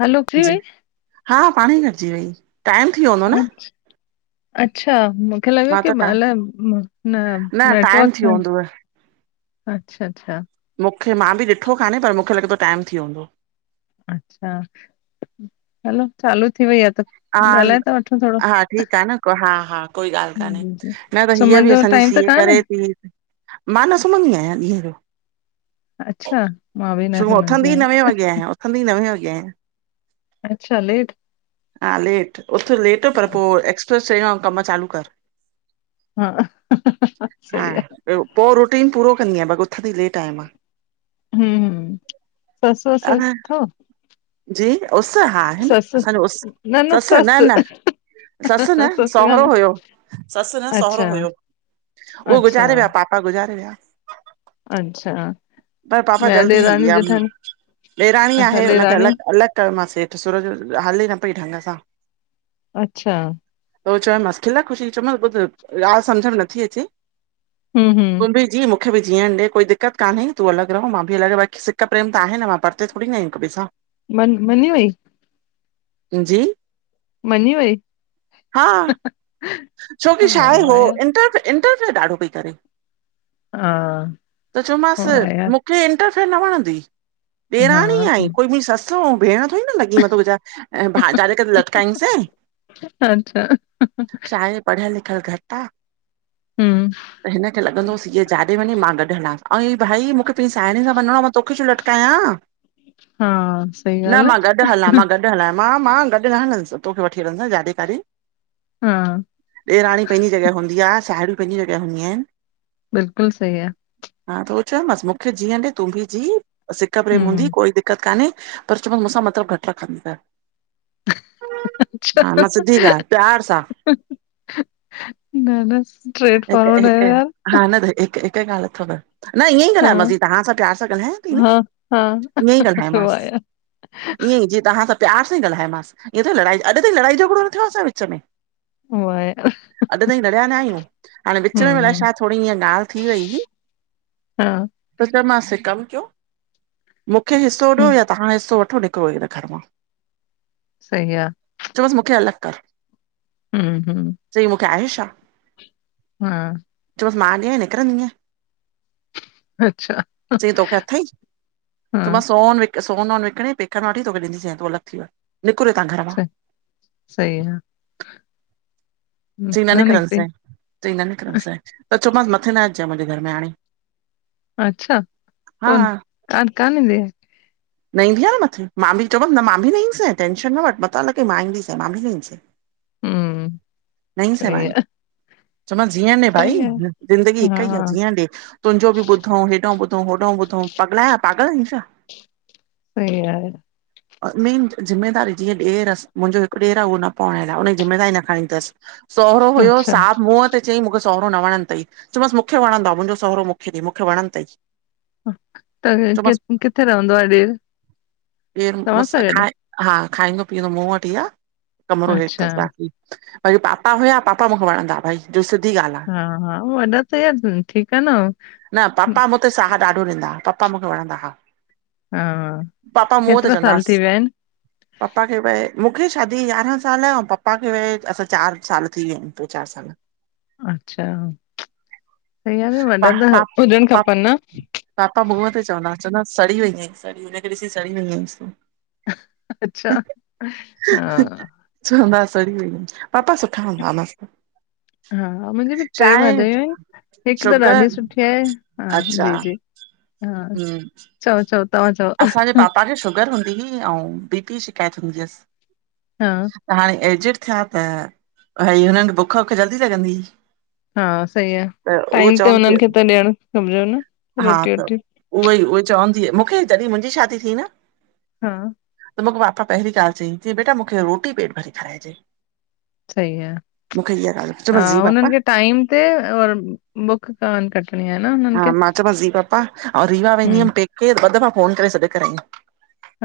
हलो थी जी वई हा पाण ई कटिजी वई टाइम थी वियो हूंदो अ- न अच्छा मूंखे लॻो मां की त टा अलाए न न टाइम थी वियो नेटवर्क। हूंदव अच्छा अच्छा मूंखे मां बि ॾिठो कान्हे पर मूंखे लॻे थो टाइम थी वयो हूंदो। अच्छा, हलो चालू थी वई आहे त हा ॻाल्हाए था वठूं थोरो हा, ठीकु आ न को हा हा कोई ॻाल्हि कान्हे जी जी न त हीअ सुम्हण बि जो असांजी टाइम त सीए कान्हे करे थी। मां न सुमहंदी आहियां ॾींहं जो अच्छा मां बि न [unintelligible] सुम्हंदी उथंदी ही आहियां नवे वगे आयां, उथंदी ही नवे वगे आयां अच्छा लेट हा लेट उठ लेट पर पो एक्सप्रेस ट्रेन वारा कम चालू कर। हा हा सही आहे ॿियो पो रोटीन पूरो [unintelligible] ब उठंदी लेट आया मां हमम सस व स अ अथव? जी उस हा आहे असांजो उस न-न ससु सस न न ससु न सोहरो हुयो ससु न सोहरो अच्छा हुयो उहो अच्छा गुज़ारे विया पापा गुज़ारे विया अच्छा पर पापा ॿिया जल्दी हली ॾेराणी वया मु जेठाणी ॾेराणी अच्छा आहे हुनखे अलॻि ॾेराणियूं अलॻि कयो मां सेठ सुरज हले न पई ढंग सां अच्छा उहो चयोयमांस खिल ख़ुशी चयोमसि ॿु ॻाल्हि सम्झ में नथी अचे हूं हूं तूं बि जी मूंखे बि जीअ ॾे कोई दिक़त कान्हे तूं अलॻि रहो मां बि अलॻि बाक़ सिक प्रेम त आहे न मां परते थोरी न आ हिक ॿिए सां मन मिली वई जी- मनी वई? हा हा छोकी छाहे उहो वाया इंटर इंटर्यफेयर ॾाढो पई करे हा त च्यो मांस वाया मूंखे इंटर न वणंदी हा ॾेराणी आहीं, कोई मुंहिंजी ससु अउं भेण [unintelligible] लॻी तूं मुहिंजा ऐं भा जे करे त लटकाईंस अच्छा पढ़ियल लिखियल घटि आ, हम्म त हिनखे लॻंदोसि हीअ जाॾे वञी मां गॾु हलासि अ भाई मूंखे पंहिंजी साहेडियूनि सां वञणो आ तोखे छ लटकायां, हा सही न ॻाल्हि मां आहे गॾु हलां मां गॾु हलाय मां मां गॾु न हलंदसि तोखे वठी हलंदसि जाॾे काॾे हा ॾेराणी पंहिंजी जॻह हूंदी आ, साहेड़ियूं पंहिंजी जॻहि हूंदयूं आहिनि। बिल्कुलु सही आहे। पिच चयो मास मूंखे जीअण ॾे तूं बि जी, सिक प्रेम हूंदी हम्म कोई दिक़त कान्हे। पर चयो मूंसां मतिलब घटि रखंदी कर अच्छा हा मां सिधी ॻालह प्यार सां। न न स्ट्रेट हिक फॉर्वड हिक आयो यार। हा न त हिक हिक ॻालह अथव न ईअं ई हा ॻाल्हायो मास थी तव्हां सां प्यार सां ॻाल्हायां थी न हा हा ईअं ई ॻालायोमास। वाया ईअं ई जीअं तव्हां सां प्यार सां ही ॻाल्हयोमांसि ईअं त लड़ाई अॼु ताईं लड़ाई झगड़ो न थियो आहे असां विच में। उहो ई अॼु ताईं लड़िया न आहियूं हाणे विच में आलाए हम्म छा थोरी हअ ॻाल्हि थी वई हुई हा पुछियो मास हिक कमु कयो मूंखे हिसो ॾियो हम्म या तव्हां हिसो वठो निकड़ो हिन घर मां। सही आहे चओस मूंखे अलग कर, हम्म चई मूंखे आहे छा छा हुम्म मां ॾियएं निकरंदीय अच्छा च्यइं तोखे अथई, चयो हा मास सोन व सोन वोन विकणे पेकन मा वठी तोखें ॾीडिसे, तूं अलग थी वंञ छॾ सही आ। चईं न निकरण दी सै चईं न निकरण दी सै त चव मांसि मथे न अचजां मुंहिंजे घर में हाणे अच्छा हा कोन हा क कान ईंदी न ईंदी आहे न मथे मां बि चवि मां बि न ईंदी स टेंशन न वठि मता लगे मां ईंदी स मां भी न ईंदी सां हम्म न ईंदी साए मा सही आहे हेठ चयो मास जीअण ॾे भाई सही आहे ज़िंदगी हिकु ई आहे हा जीअंण ॾे तुंहिंजो बि ॿुधो हेदो बुध तूं होॾो बुधयू पगला- पागल आहियूं छा? अरे यार मेन ज़िमेदारी जीअं ॾेर मुंहिंजो हिकु ॾेर आ ऊहो न पणणायल हुनजी ज़िमेदारी न खणनी तस। सोहरो हुयो अच्छा साफ मूंह ते चयई मूंखे सोहरो न वणन तई। चयोमास मूंखे वणंदो आ, मुंहिंजो सोहरोे मूंखे दे मूंखे वणदो तई। त किथे रहंदो आहे डेर। डेर मूसां खाए [unintelligible] हा खाईंदो पीअंदो मूं वठहि आ। कमरो हेठ अच्छा तस बाकी, [unintelligible] पापा हुया पापा मूंखे वणंदा भई। जो सिधी गाल्ह आ हा हा वॾा त यार ठीकु आहे न न पापा मुते साह ॾाढो ॾींदा हा, पपा मूंखे वणंदा हा। हां पापा मूंहं त चवंदास्। पापा खे वये मूंखे- - शादिय खें यारहां साल ऐं पप्पा खे वये असां चारि साल थी विया आहिन ट्रे चारि साल। अच्छा। [unintelligible] वॾन पा जा पा हुजण पा खपन न? पापा मूंहं ते चवंदा हुआस चवंदा हुआसि सड़ी वई आही सड़ी, हुनखे ॾिसी सड़ी वई आहिस्। [inaudible] अच्छा हा। चवंदा हुआ सड़ी वयी आहि, पापा सुठा हूंदाहा मस्त। हा--मुंहिंजी बि ट्रे चांहि भाडायूं आहिन। हिकु त शुगर ॾाढी सुठी आहे, हा अच्छा जी जी हा हम्म चओ चओ। तव्हां चओ असांजे पापा खे शुगर हूंदीहि, आऊं बी पी जी शिकायत हूंदी हुयस। हा त हाणे एजेट् थया, त् भई हुननि खे बुख वुख़ जल्दी लॻंदी हुई। हा सही आ, त उहो टाइम ते चवंदी हुनन खे त ॾियण [unintelligible] न। हा रोटी त् वोटी उहोई-उहोई चवंदीय मूंखे, जॾहिं मुंहिंजी शादी थी न। हां। त् मूंखे पापा पहिरीं ॻाल्हि चईं। चई बेटा मूंखे रोटी पेट भरे खारायेजे। सही आ। हा चयोमांसि जी हुनन पापा खे टाइम ते, और बुख़ कान कटणी आ न, हुनन हा खे। मां चयोमास जी पपा, और रीवा वेंदी हुयम हम्म पेके ॿ दफ़ा फ़ोन करे सॾु कराई। [unintelligible]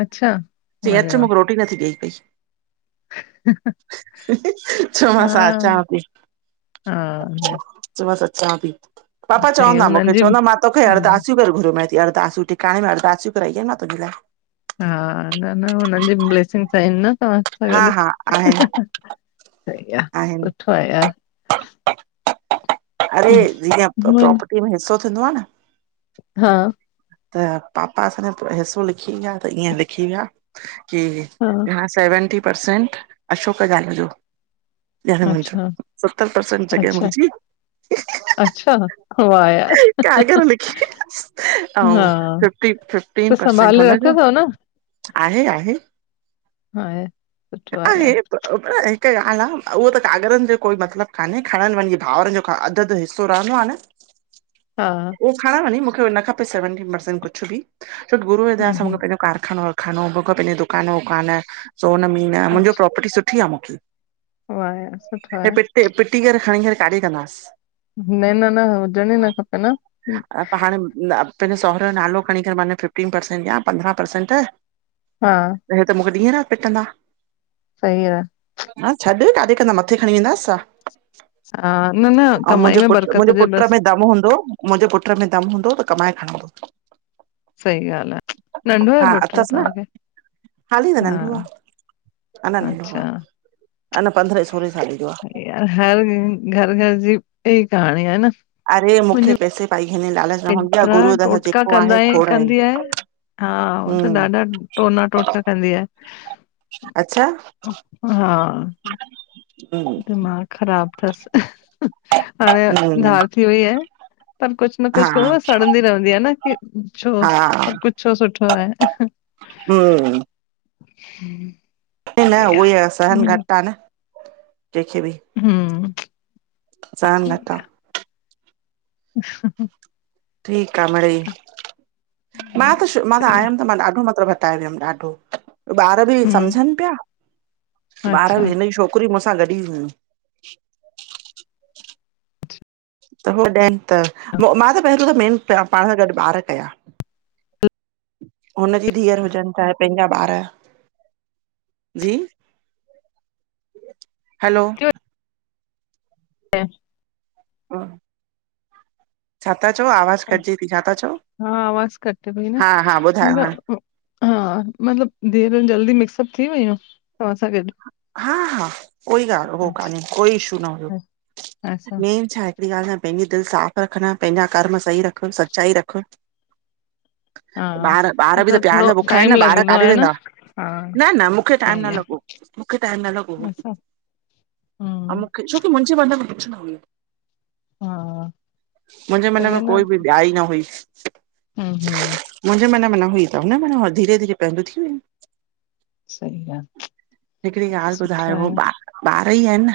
अच्छा, चयी अरे अच वाह! मूंखे रोटी नथी देई पई। चोमास हा अचा ती। हाँ। [unintelligible] [inaudible] पापा चवंदा मूंखे, चवंदा मां तोखे हा अरदासूं करे घुर्यो में ती अरदासूं, टीकाडे में अरदास। [inaudible] हा न-न हुनन जी ब्लेसिंग्स आहिन न तव्हां सां लाइ हा गॾु। हा आहिनि सही आहिनि आ--सुठो आहे यार। अरे जीअं प्रोपर्टी में हिसो थींदो आ न। हा। त् पापा असांजा हिस्सो लिखी विया त् ईअं लिखी विया- - [unintelligible] हा यहा सेवेंटी परसेंट अशोक जाल जो। अच्छा [unintelligible] सतर परसेंट जॻह अच्छा मुंहिंजी। [inaudible] अच्छा वाह यार, कागर लिखी हा। ऐं फिफ्टी फिफ्टीन त् परसेंट संभाले रखयो हुनजो तव न। आहे आहे। हा [unintelligible] [inaudible] आहे यार हिकु ॻाल्हि आहे, उहो त कागरनि जो कोई मतिलबु कान्हे, खणन वञी भाउरनि जो अध अध हिसो रहंदो आ न। हा उहो खणन वञी, मूंखे न खपे सेवेंटी परसेंट कुझु बि। [unintelligible] गुरुअ जी दया हम्म सां मूंखे हम्म पंहिंजो कारखानो [unintelligible] पंहिंजो दुकान वुकान - सोन मीन मुंहिंजो अच्छा प्रोपर्टी सुठी आहे मूंखे। वाह यार सुठो हे आहे। पिटी पिटी करे खणी करे काॾे कंदास न न न हुजण ई न खपे न अ हाणे पंहिंजो सहुरे जो नालो खणी करे माना- - फिफ्टी परसेंट या पंद्रहं पर्सेंट त हा हे त मूंखे हिय ता ॾींहं रात पिटन्दा। सही आहे। हा छॾ काडे कंदम, मथे खणी वेंदासां। [unintelligible] अऊ कमाई मुंहिंजे में पुट्र बरकत मुंहिंजे हुजे पुट्र बस में दमु हूंदो मुंहिंजे पुट्र में दमु हूंदो त कमाए खणंदो। सही ॻाल्हि आहे नंढो आहे हा पुट्र अथसि न तव्हांखे हा- अन्ना नंढो आह। अच्छा सही [unintelligible] हर घर घर जी ईयं कहाणी आहे न? अरे मूंखे मुंहिंजी पैसे पाई [unintelligible] लालच रहंदी आहे एतिरा गुरूअ द टोटका जेको कंदा आहे खोड़ आहे। कंदी हा होत हम्म ॾाढा टोना टोटका कंदी आहे। अच्छा [unintelligible] हा हम्म दिमाग़ ख़राब तस हाणे हम्म धार थी वई आहे। पर कुझु न हा कुझु [unintelligible] सड़दी रहंदी आह कि - छो हा सभु कुझु छो सुठो आहे हम्म [unintelligible] [unintelligible] न सही आ ऊहो हिा सहन मुंहिंजो घट आह न - जेखे बि- हम्म सहन सही घट आ आह- [unintelligible] ठीकु आह मिडई मां त मां त सही आ आयम त मां ॾाढो मतिलबु- [unintelligible] ॾाढो ॿार बि हम्म सम्झन पिया ॿार अच्छा बि हिनजी छोकिरी मुस- [unintelligible] गॾु ई हुयूं- त हो ॾैनि त मां त पहिरियों त मेन पाण सां गॾु ॿार कया - हुनजी धीअर हुजनि चाहे पंहिंजा ॿार- जी हैलो [unintelligible] [unintelligible] छा था चओ आवाज़ कटजे थी छाता - हा आवाज़ कट भई न ॿुधायो हाणे [unintelligible] हा मतलब धियर जल्दी मिक्सअप थी वियूं? हा हा कोई [unintelligible] हो अच्छा कानहे कोई इशू न हुयो। अच्छा मेन छाा- हिकड़ी ॻाल्हि सां पंहिंजी दिलि साफ़ु रखणु, पंहिंजा कर्म सही रख, सच्चाई रख। हा ॿार न ॿार बि त प्यार थोरो जा बुखा आहिनि टाइम न ॿार लॻंदो काॾे आहे न वेंदा हा न न मूंखे टाइम सही न आ लॻो। मूंखे टाइम न लॻो हो अच्छा ऐं हम्म मूंखे छोकी मुंहिंजे मन में कुझु न हुयो। हा मुंहिंजे मन सही में आ न कोई बियाहि न हुई। [unintelligible] [unintelligible] माना धीरे धीरे पहिंजी थी वियो। सही आ। हिकिड़ी ॻाल्हि सुठो ॿुधायो आहे ॿार [unintelligible] ई आहिनि न?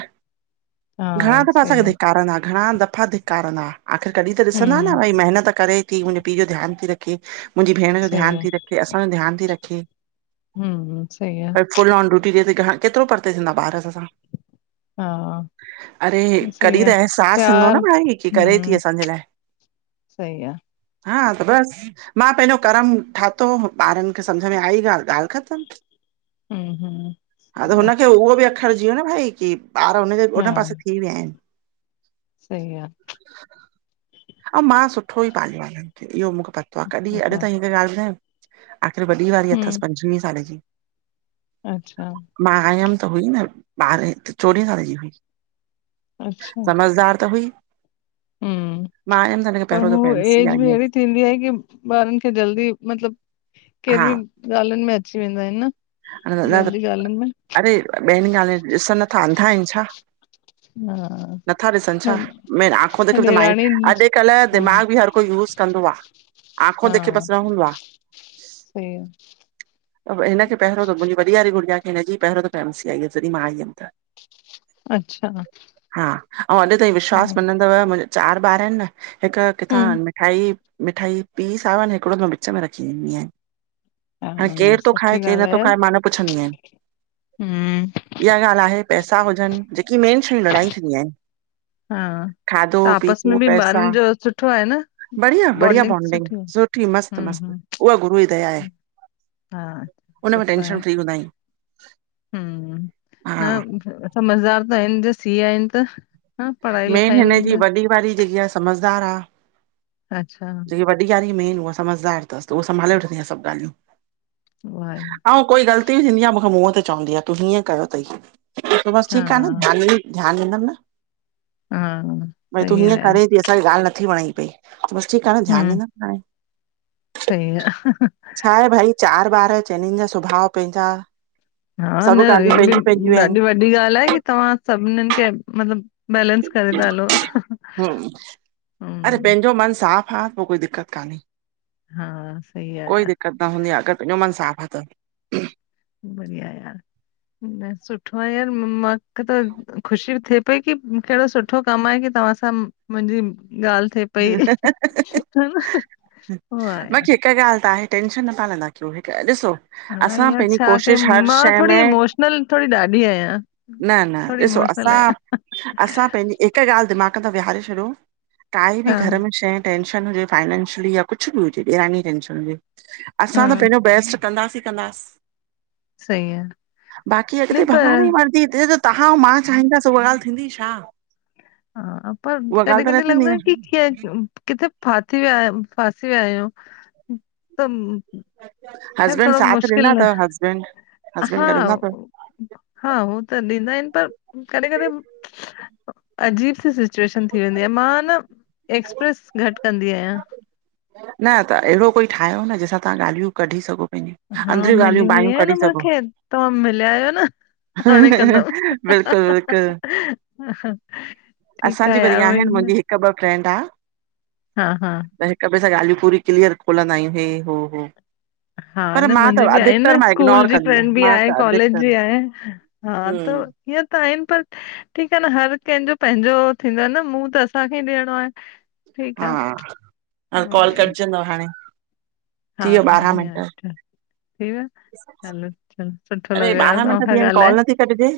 घणा हाँ दफ़ा सही असांखे है धिकारींदा घणा दफ़ा धिकारींदा। आख़िर कॾहिं त ॾिसंदा न हम्म भई महिनत करे थी मुंहिंजे पीउ जो ध्यानु ती रखे- मुंहिंजी भेण जो सही ध्यानु है थी रखे, त असांजो ध्यानु थी रखे- हम्म सही है रोटी [unintelligible] घणा केतिरो परते थींदा ॿार अस सां- हा अरे कॾहिं त अहसास थींदो न भाई की करे ती हम्म असांजे लाए। सही आ। हा त बस मां पंहिंजो कर्म ठातो ॿारनि खे सम्झ में आई ॻाल्हि ॻाल्हि ख़तम- हम्म हम्म हा सही त है हुनखे उहो बि अखरजी वियो न भाई की- ॿार हुननजे हुन पासे हाँ थी विया आहिनि- सही आ। अं मां सुठो ई पालियो आ हिन्न खे। इहो मूंखे पतो आहे। कॾहिं ऐसा अॼु ताईं हिक ॻाल्ह बुधायांव। आखिर वॾी वारी अथस हम्म पंझवीयं साले जी। अच्छा मां आयमि त हुई न ॿारहें चोॾहें साल जी हुई। समझदार त हुई। हूं। मां आयमि त हिनखे पर पहिरियों दफ़ो हू एम सी एज आई बि एढ़ी हुयसि थींदी आहे की ॿारन खे जल्दी मतलब केजी बि ॻाल्हियुनि में अची वेंदा आहिनि न। े न ॿियनि जी ॻाल्हियुनि में अरे ॿेन ॻाल्हिन मे ॾिसन नथा अंधा आहिन छा? हा नथा ॾिसन छा? न मेन आखो देखी ॾेराणी अॼकल्ह हा दिमाग़ बि हर कोई। यूज़ कंदो आ। आखो देखी हा बस न हूंदो आ। सही आ। हिनखे पहिरों दफो मुंहिंजी वॾी वारी गुड़िया खे हिनजी पहिरो दफो ऐम सी आई आ। जॾहिं मां आई हुयम त। अच्छा। अंऊ अॼु ताईं विश्वास हम्म मनंदव मुंहिंजा चार ॿार आहिन न हिक किथां हम्म, मिठाई। मिठाई पीस आयो आ न हिकड़ो मां विच में रखी वेन्दी आहया। हा हाणे न केर थो खाए सुठी केर ॻाल्हि न।। आहे तोखा मां हे न पुछंदी आहियां। हम्म इहा गाल्ह आहे पैसा हुजन। जेकी मेन शयूं लड़ायूं दीन्दियूं आहिंन। हा खादो, त आपस में पीतो, बि पैसा ॿारनि जो सुठो आहे न बढ़िया। बढ़िया बॉन्डिंग बॉंडिंग आहे सुठी मस्त हम्म मस्त। हम्म उहा गुरू जी दया आहे। हा। उन में सुठो आहे टेंशन फ्री हूंदा आहियूं। हम्म, हा त समझदार त सीए आहिनि त। [unintelligible] पढ़ाई मेन लिखाई हिनजी में वॾी वारी जेकी आह समझदार आ। अच्छा जेकी वॾी वारी मेन उहा समझदार तस। त उह संभाले वठंदी आह सभ ॻाल्हियूं। उहा आहे अऊं कोई ग़लती बि थींदी आहे। मूंखे मुंह ते चवंदी आहे तूं हीअं कयो तयी। त बस ठीक आहे ना हा ध्यान ॾींदम न। हा भई तूं सही हीअं आहे यार करेंती असांखे ॻाल्ह नथी वणे पई। ठीक आ न ध्यान हम्म ड़ींदम न हाणे। सही आहे छा ऐ भाई चार।। ॿार चइनिन जा सुभा पंहिंजा। हा न सभु ॻाल्हियूं हे बि पंहिंजी पंहिंजियूं आहिनि। ॾाढी वॾी ॻाल्ह आहे। की तव्हां सभनिन्नन खे मतलब।। बैलेंस करे ता हलो। हम्म हा पो कोई दिक्कत कान्हे। हा सही आहे कोई यार दिक्कत न हूंदी आ अगर पहिंजो मन साफ़ आहे। त। [inaudible] बढ़िया यार। सुठो आहे यार। मांखे त ख़ुशी थे।। की केहड़ो सुठो कम आहे की तव्हां सां मुंहिंजी।। ॻाल्ह थे पई। वाह यार बाक़ी हिक ॻाल्ह त आहे। टेंशन त तां नथा कयो ॾिसो। हा असां हिंअर पंहिंजी छा कयूं? कोशिश हर मां शइ थोरी में इमोशनल थोरी ॾाढी आहियां न न थोरी।। ॾिसो ईमोशनल असां आहंयां। असां पंहिंजी हिक ॻाल्ह दिमाग़ में विहारे छॾियो। काई बि हा घर में शऐ ठए।। टेंशन हुजे। फाईंनैंशली या कुछ भी हुजे डेराणी जी टेंशन हुजे। हा असां ता पेहेंजो बेस्ट।। कंदासीं कंदासीं सही आहे बाक़ी नहीं अॻिते पर भॻवान जी मर्ज़ी थिए। तव्हां ऐं मां चाहींदसि उहा ॻाल्हि थींदी छा? हा पर उहा कॾहिं कॾहिं ॻाल्हि त न ईंए थींदी लॻंदो न आहे त किथे फासी विया आहियूं। किथे आहियो खेर हसबैंड थोड़ो साथ ॾिना मुश्किल।। अथव हसबैंड हा, हसबैंड गॾु हूंदा अथव। हा हो त ॾींदा आहिंन। पर कॾहिं - कॾहिं अजीब सी सिचुएशन थी वेंदी आहे। मां न।। एक्सप्रेस घट कंदी आहियां। न अदा अहिड़ो कोई ठाहियो न जंहिंसां तव्हां ॻाल्हियूं कढी सघो। पंहिंजी हा अंदरियूं मिली ॻाल्हियूं वई बाहियूं आहियां न कढी मां, सघो। तव्हां मिलिया आहियो न। हाणे कंदम बिल्कुलु बिल्कुलु असांजी वरी आहिनि मुंहिंजी हिकु ॿ फ्रेंंड आ हा-हा स ॻाल्हियूं पूरी क्लीअर खोलंदा आहियूं हे हो हो। हा पर न मां त मुंहिंजी बि आहे अधिकतर न मां स्कूल इग्नोर जी कंदी फ्रेंड आहियां बि मां आहे त कॉलेज अधिकतर जी आहे। हा त हम्म इअ त आहिनि पर ठीकु आहे न हर कंहिंजो पंहिंजो थींदो आहे न मुंह त असांखे ई ॾियणो आहे। ठीकु हा कॉल आहे कटजन्दव हाणे। हा थी वियो ॿारहां मिंट। आहिनि सुठो लॻो अरे ॿारहं मिंट तव्हां थी खां विया आहिनि ॻाल्हाए। कॉल नथी कटिजे